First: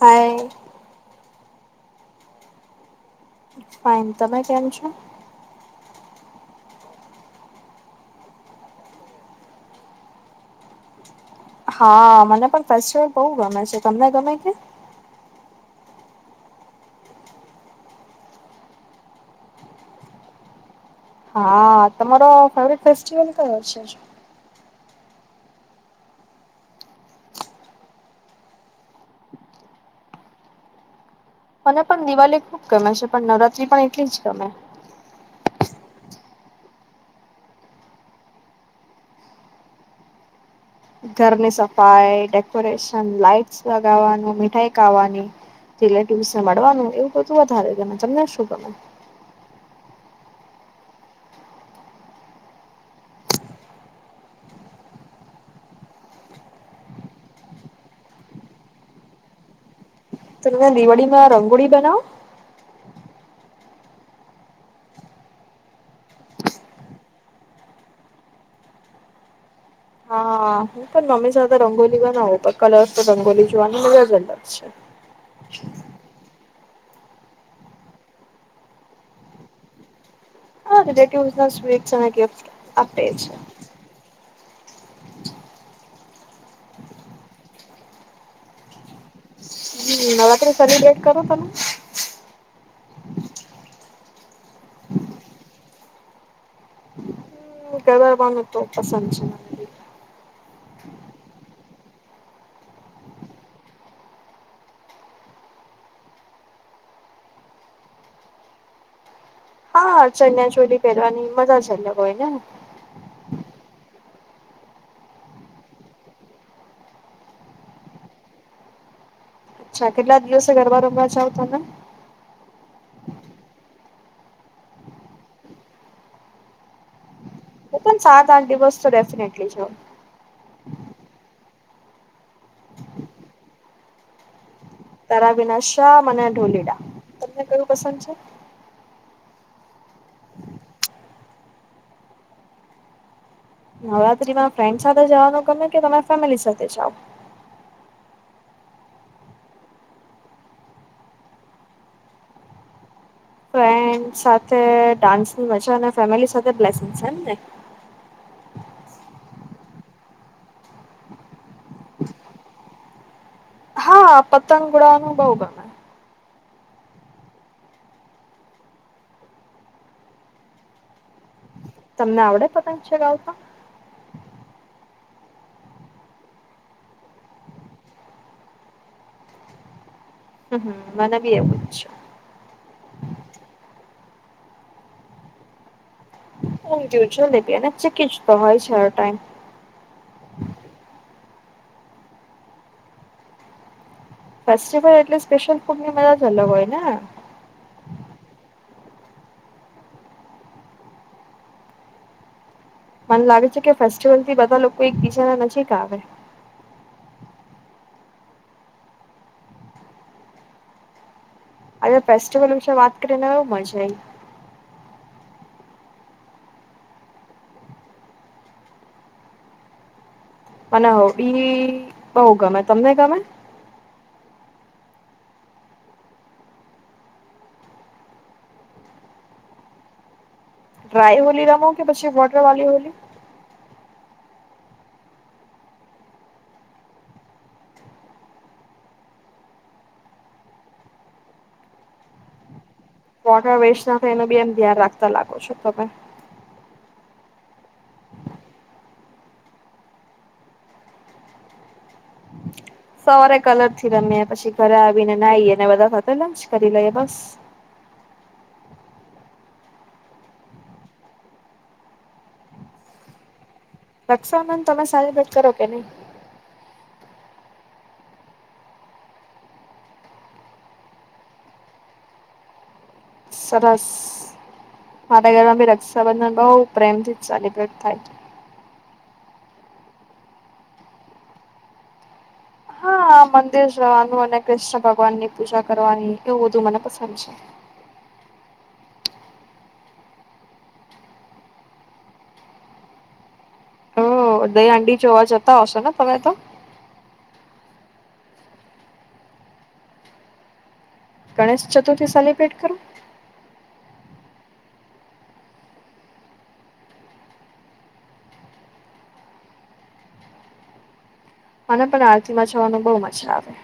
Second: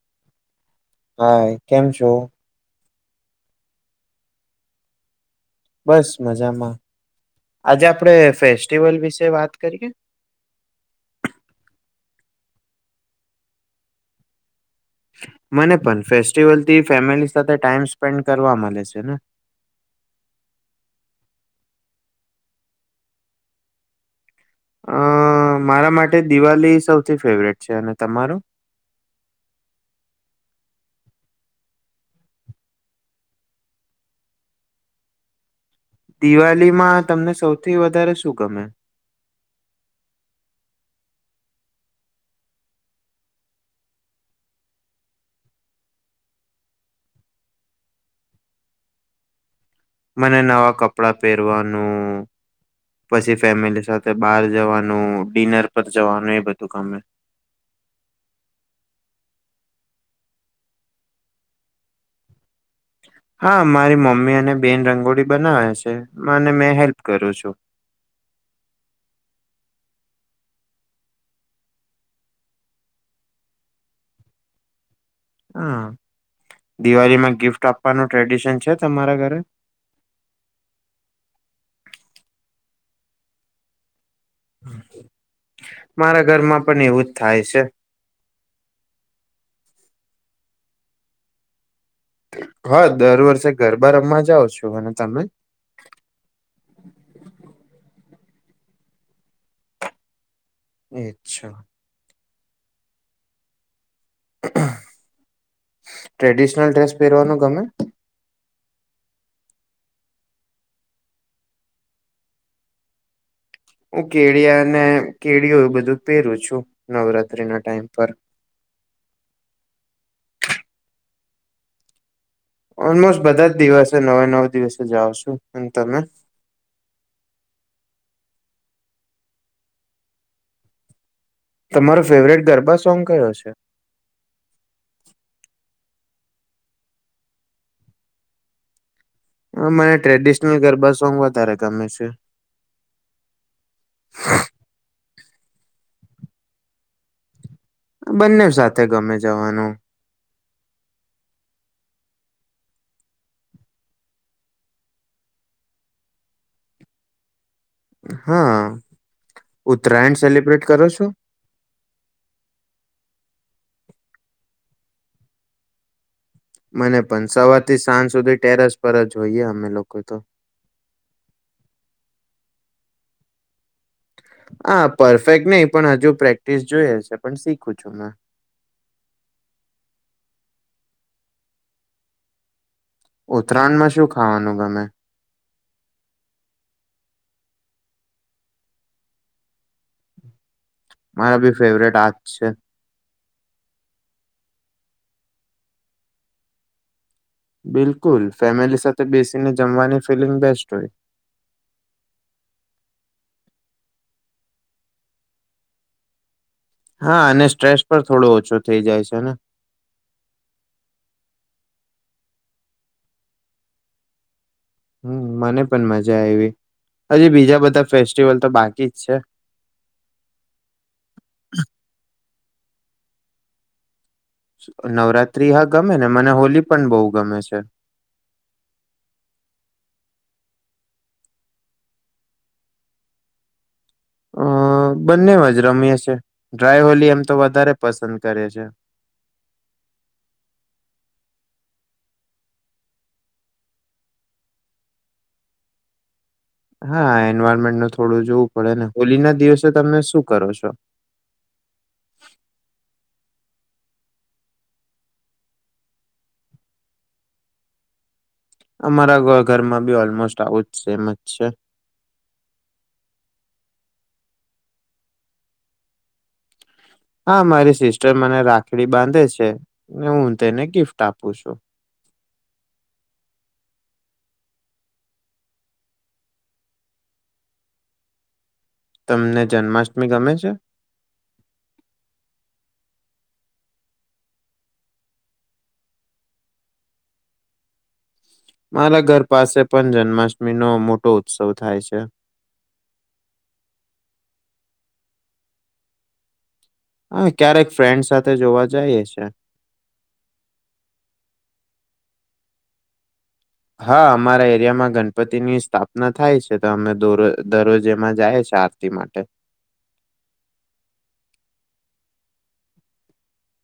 By. Hi, કેમ છો? Fine, તમે કેમ છો? બસ મજામાં. આજે આપડે ફેસ્ટિવલ વિશે વાત કરીએ. હા, મને પણ ફેસ્ટિવલ બહુ ગમે છે, તમને ગમે કે? મને પણ ફેસ્ટિવલ થી ફેમિલી સાથે ટાઈમ સ્પેન્ડ કરવા મળે છે ને. હા, તમારો ફેવરીટ ફેસ્ટિવલ કયો છે? અ મારા માટે દિવાળી સૌથી ફેવરેટ છે, અને તમારો? મને પણ દિવાળી ખુબ ગમે છે, પણ નવરાત્રી પણ એટલી જ ગમે. દિવાલીમાં તમને સૌથી વધારે શું ગમે? ઘરની સફાઈ, ડેકોરેશન, લાઈટ્સ લગાવાનું, મીઠાઈ ખાવાની. રિલેટિવ્સને મળવાનું, એવું બધું વધારે ગમે. તમને શું ગમે? મને નવા કપડાં પેરવાનું. પછી ફેમિલી સાથે બાર જવાનું, ડિનર પર જવાનું એ બધું ગમે. તમને દિવાળીમાં રંગોળી બનાવે? હા, મારી મમ્મી અને બેન રંગોળી બનાવે છે, મને મેં હેલ્પ કરું છું. હા, હું પણ મમ્મી સાથે રંગોલી બનાવું, કલર્સ તો રંગોલી જોવાની મજા જ અલગ છે. હા, દિવાળીમાં ગિફ્ટ આપવાનું ટ્રેડિશન છે તમારા ઘરે? હા, રિલેટિવ્સ ને સ્વીટ્સ અને ગિફ્ટ્સ આપે છે. મારા ઘરમાં પણ એવું જ થાય છે. હમ, નવરાત્રી સેલિબ્રેટ કરો તમે? હા, હું દર વર્ષે ગરબા રમવા જાઉં છું. અને તમે? હ, ગરબાનું તો પસંદ છે. મને અરછા. ટ્રેડિશનલ ડ્રેસ પેરવાનો ગમે? હા, ચનિયા-ચોલી પેરવાની મજા જ અલગ હોય ને! હું કેળિયા ને, કેળિયો એવું બધું પેરું છું, નવરાત્રીના ટાઈમ પર. અચ્છા, કેટલા દિવસે ગરબા રમવા જાવ તમે? ઓલમોસ્ટ બધા જ દિવસે નવે નવ દિવસે જાઉં છું, અને તમે? હું પણ સાત-આઠ દિવસ તો, ડેફિનેટલી જાઉં. તમારો ફેવરેટ ગરબા સોંગ કયો છે? તારા વિના શ્યામ અને ઢોલીડા, તમને કયું પસંદ છે? હ, મને ટ્રેડિશનલ ગરબા સોંગ વધારે ગમે છે. નવરાત્રીમાં ફ્રેન્ડ્સ સાથે જાવાનું ગમે કે, તમે ફેમિલી સાથે જાવ? બંનેવ સાથે ગમે જવાનું. ફ્રેન્ડ્સ સાથે ડાન્સની મજા ને, ફેમિલી સાથે બ્લેસિંગ્સ એમ ને! હા, ઉત્તરાયણ સેલિબ્રેટ કરો છો? હા, પતંગ ઉડાવાનું બોઉ ગમે. મને પણ સવારથી સાંજ સુધી ટેરસ પર જ હોઈએ, અમે લોકો તો. તમને આવડે પંતગ ચગાવતા? હા, પરફેક્ટ નહી પણ, હજુ પ્રેક્ટિસ જોઈએ છે, પણ શીખું છું મેં. હમ, હમ, મને બી એવું જ છે. ઉત્તરાયણમાં શું ખાવાનું ગમે? ઉંધિયું, જલેબી અને ચીક્કી જ તો હોય છે, ટાઈમ મારા બી ફેવરેટ આ જ છે. ફેસ્ટિવલ એટલે સ્પેશિયલ ફૂડની મજા જ અલગ હોય ને. બિલકુલ, ફેમિલી સાથે બેસીને જમવાની ફિલિંગ બેસ્ટ ઓય. મને લાગે છે કે, ફેસ્ટિવલથી બધા લોકો એકબીજાના નજીક આવે. હા, અને સ્ટ્રેસ પણ થોડો ઓછો થેઇ જાય છે ને. હવે ફેસ્ટિવલ વિશે વાત કરી ને, હવે મજા આઇ. હમ, મને પણ મજા આયવી, હજી બીજા બધા ફેસ્ટિવલ તો બાકી જ છે. મને હોડી બી બોઉ ગમે. તમને ગમે? શું નવરાત્રી? હા ગમે ને, મને હોલી પણ બઉ ગમે છે. ડ્રાય હોલી રમો કે, પછી વોટરવાલી હોલી? અ બંનેવ જ રમીએ છીએ, ડ્રાય હોલી એમ તો વધારે પસંદ કરીએ છે. વોટર વેસ્ટ ના થાય, એનું બી એમ ધ્યાન રાખતા લાગો છો તમે. હા, એન્વાયરમેન્ટનું થોડું જોવું પડે ને, હોલીના દિવસે તમે શું કરો છો? સવારે કલરથી રમીએ, પછી ઘરે આવીને નાઈને બધા સાથે લંચ કરી લઈએ, બસ. અમારા ઘરમાં બી ઓલમોસ્ટ આવું જ સેમ જ છે. તમે સેલિબ્રેટ કરો કે નઈ? હા, મારી સિસ્ટર મને રાખડી બાંધે છે, અને હું તેને ગિફ્ટ આપું છું. સરસ મારે ઘરમાં બી રક્ષાબંધન બોઉ પ્રેમથી સેલિબ્રેટ થાય. તમને જન્માષ્ટમી ગમે છે? હા મંદિર જવાનું, અને કૃષ્ણ ભગવાનની પૂજા કરવાની, એવું બધું મને પસંદ છે. મારા ઘર પાસે પણ જન્માષ્ટમી નો મોટો ઉત્સવ થાય છે. ઓ જોવા જતા હશો ને, તમે તો? હા, ક્યારેક ફ્રેન્ડ સાથે જોવા જાઈએ છે. ગણેશ ચતુર્થી સેલિબ્રેટ કરો? હા, અમારે એરિયામાં ગણપતિની સ્થાપના થાય છે, તો અમે દરરોજ એમાં જાઈએ છે, આ તિ માટે. મને પણ આરતીમાં જવાનું બોઉ મજા આવે.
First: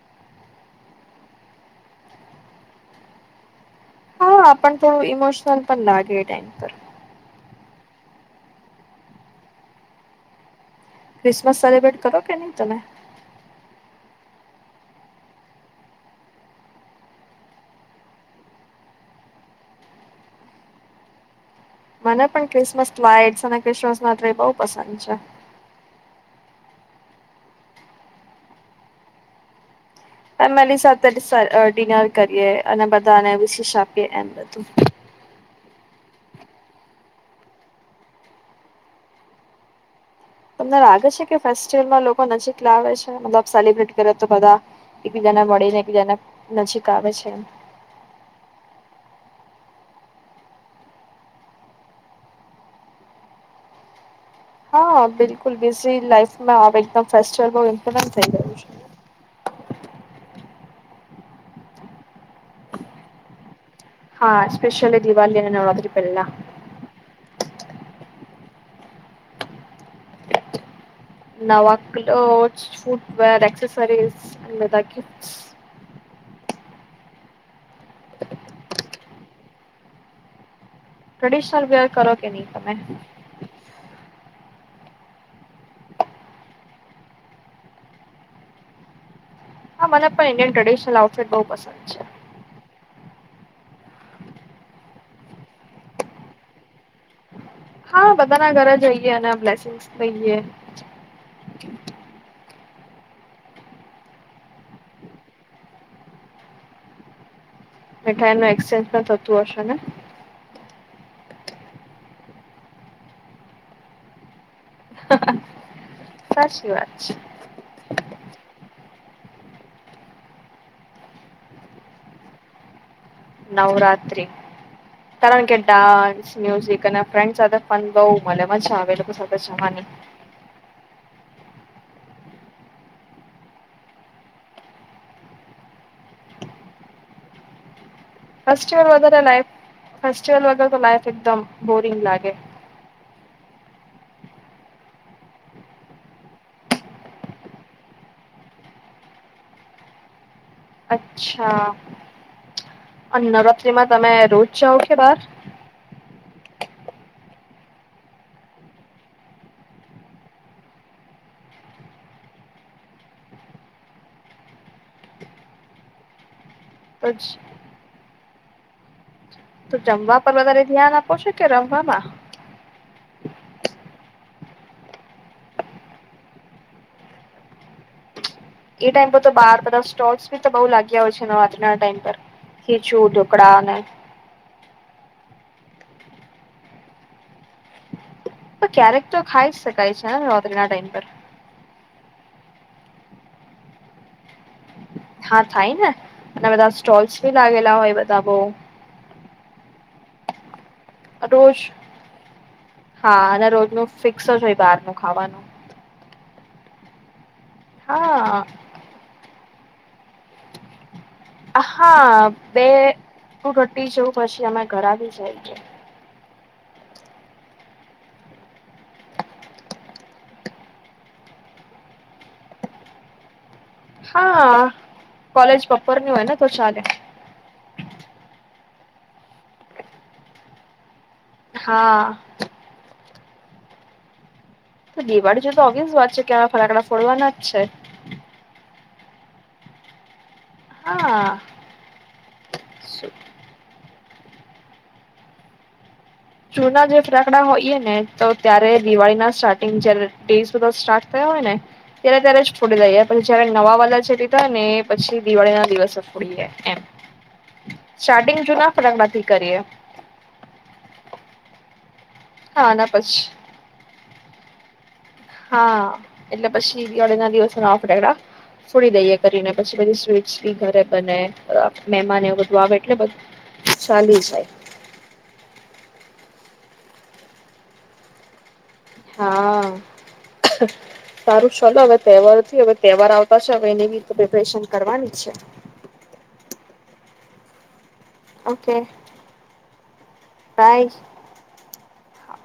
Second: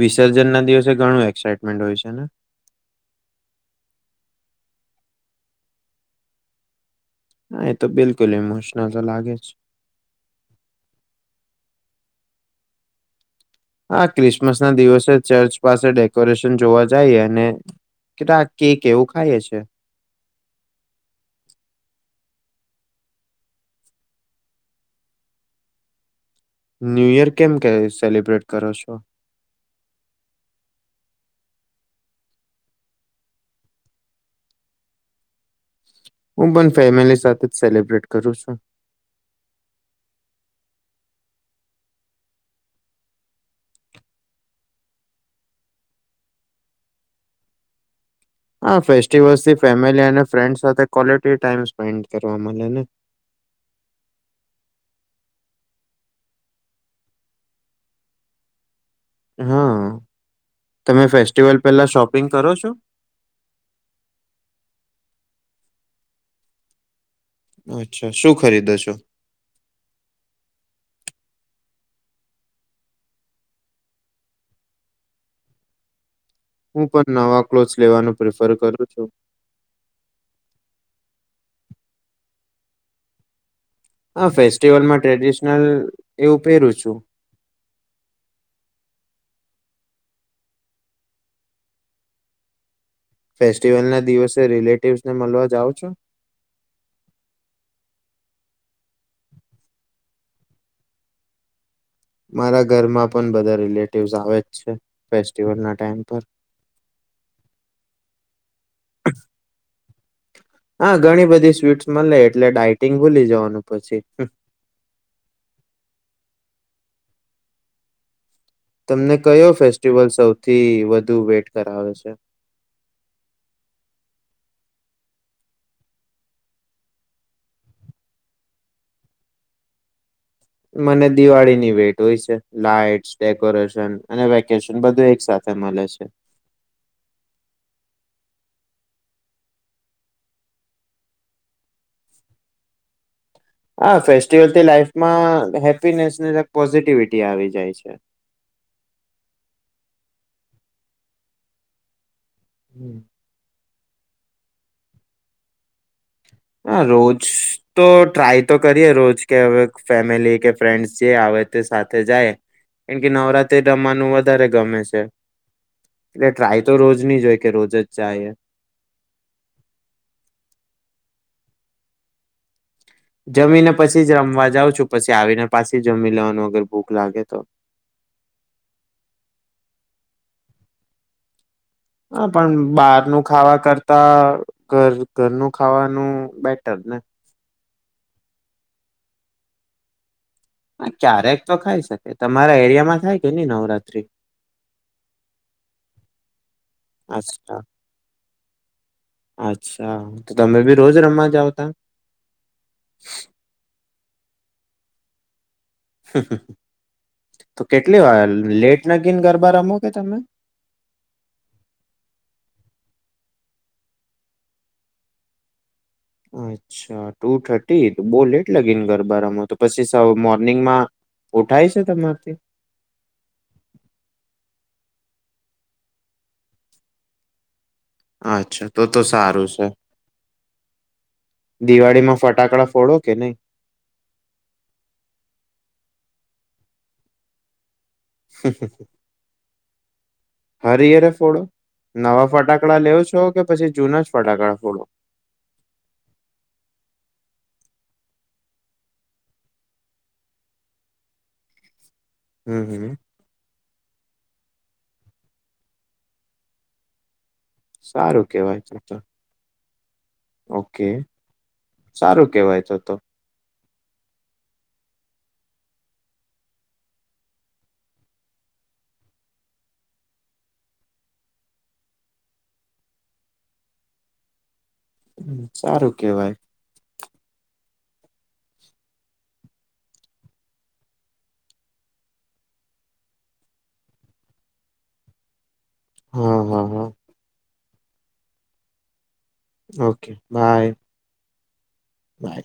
વિસર્જન ના દિવસે ઘણું એક્સાઈટમેન્ટ હોય છે ને? હા, પણ થોડું ઈમોશનલ પણ લાગે ટાઈમ પર. એ તો બિલકુલ, ઈમોશનલ તો લાગે જ. ક્રિસમસ સેલિબ્રેટ કરો કે નઈ તમે? હા, ક્રિસમસ ના દિવસે ચર્ચ પાસે ડેકોરેશન જોવા જાઈએ, અને એવું ખાઈએ છે. મને પણ ક્રિસમસમા, અને ક્રિસમસમા તે બોઉ પસંદ છે. ન્યૂયર કેમ તમે સેલિબ્રેટ કરો છો? ફેમલી સાથે ડિનર કરીએ, અને બધાને વિશેષ આપીએ એમ બધું. હું પણ ફેમલી સાથે જ સેલિબ્રેટ કરું છું. તમને લાગે છે કે, ફેસ્ટિવલમાં લોકો નજીક લાવે છે, મતલબ સેલિબ્રેટ કરે તો બધા. એકબીજાને મળીને, એકબીજાના નજીક આવે છે એમ. હા ફેસ્ટિવલથી ફેમલી અને ફ્રેન્ડ સાથે કોલટી ટાઈમ સ્પેન્ડ કરવા મલે ને. હા બિલકુલ બિઝી લાાઈફમાં અવે એકદમ ફેસ્ટિવલ બૌ ઈમ્પોર્ટન્ટ થઇ ગયો હા તમે ફેસ્ટિવલ પેલા શોપિંગ કરો છો? હા સ્પેશયલી દિવાળી અને નવરાત્રી પેલા. અચ્છા શું ખરીદો છો? [unintelligible] હું પણ નવા ક્લોથસ લેવાનું પ્રિફર કરું છું. ટ્રેડિશનલ વેર કરો કે ની તમે? હા ફેસ્ટિવલમાં ટ્રેડિશનલ એવું પેરું છું. હા મને પણ ઇન્ડિયન ટ્રેડિશનલ આઉટફિટ બોઉ પસંદ છે. ફેસ્ટિવલના દિવસે રિલેટિવસ ને મલવા જાવ છો? હા બધાના ઘરે જઈએ અને બ્લેસિંગસ લઈએ. મારા ઘરમાં પણ બધા રિલેટિવસ આવે જ છે ફેસ્ટિવલના ટાઈમ પર. મીઠાઈ નો એક્સચેન્જ પણ થતું હશે ને? હા ઘણી બધી સ્વીટસ મલે એટલે ડાયટિંગ ભૂલી જવાનું પછી. સાચી વાત છે. તમને કયો ફેસ્ટિવલ સૌથી વધુ વેટ કરાવે છે? નવરાત્રિ કારણ કે ડાન મ્યુઝિક અને ફ્રેન્ડ સાથે પણ બઉ મને મજા આવે એ લોકો સાથે જવાની. મને દિવાળીની વેટ હોય છે લાઈટ ડેકોરેશન અને વેકેશન બધું એક સા મલે છે. [unintelligible] તો લાઈફ એકદમ બોરિંગ લાગે. હા ફેસ્ટિવલથી લાઈફમાં હેપીનેશન અને પોઝિટિવિટી આવી જાય છે. અચ્છા. હમ અને નવરાત્રીમાં તમે રોજ જાઓ કે બાર? હા રોજ તો ટ્રાય તો કરીએ રોજ કે હવે ફેમિલી કે ફ્રેન્ડસ જે આવે તે સાથે જાયે કેમ કે નવરાત્રી રમવાનું વધારે ગમે છે એટલે ટ્રાય તો રોજ ની જ હોય કે રોજ જ જાયે તો જમવા પર વધારે ધ્યાન આપો છે કે રમવામાં જમીને પછી જ રમવા જઉં છું પછી આવીને પાછી જમી લેવાનું અગર ભૂખ લાગે તો એ ટાઈમ પર તો બાર બધા સ્ટોલ્સ બી તો બઉ લાગ્યા હોય છે નવરાત્રીના ટાઈમ પર હા પણ ખીચું બારનું ઢોકળા ખાવા અને કરતા ઘર ઘરનું ખાવાનું બેટર ને તો ક્યારેક તો ખાઈ શક કાય છે [unintelligible] હા ક્યારેક તો ખાઈ શકે તમારા એરિયામાં થાય કે ની નવરાત્રી હા થાય ને અને બધા સ્ટોલ્સ ભી અચ્છા લાગેલા હોય બધા બો અચ્છા તો તમે બી રોજ રમવા જાઓ રોજ તા હા અને રોજનું ફિક્સ જ હોય બાર નું ખાવાનું તો કેટલી વાર હા લેટ નાગીને ગરબા રમો કે તમે હા બે ટુ થર્ટી જેવું પછી અમે ઘર આવી છે અચ્છા ટુ થર્ટી બો લેટ લાગી ને ગરબારમાં તો પછી મોર્નિંગમાં ઉઠાય છે તમારથી હા કોલેજ બપોરની હોય ને તો ચાલે. અચ્છા તો તો સારું છે દિવાળી હા માં ફટાકડા ફોડો? કે નહી. તો દિવાળી જો તો ઓબિસ વાત છે કે હવે ફટાકડા ફોડવાના જ છે. હર યરે હા ફોડો? નવા ફટાકડા લેવ છો કે પછી જૂના જ ફટાકડા ફોડો? જુના જે ફટાકડા હોઈએ ને તો ત્યારે દિવાળી ના સ્ટાર્ટિંગ જયારે ડેઝ બધા સ્ટાર્ટ થયા હોય ને ત્યારે ત્યારે જ હમ ફોડી હમ લઈએ. પછી જયારે નવા વાલા જે લીધા ને પછી દિવાળી ના દિવસો ફોડીએ એમ. સારું સ્ટાર્ટિંગ કેવાય જુના તો તો ફટાકડાથી કરીએ. ઓકે સારું કેવાય હા તો આના તો પછી હા એટલે પછી દિવાળી ના દિવસે નવા ફટાકડા ફોડી દઈએ કરીને પછી બધી સ્વીટસ બી ઘરે બને મહેમાન ને એવું બધું આવે એટલે બધું ચાલ્યું જાય. સારું કેવાય. હા [unintelligible] સારું ચોલો હવે તહેવાર થી હવે તહેવાર આવતા છે હવે એની પ્રિપરેશન કરવાની છે. હમ હા હા ઓકે ઓકે બાય. બાય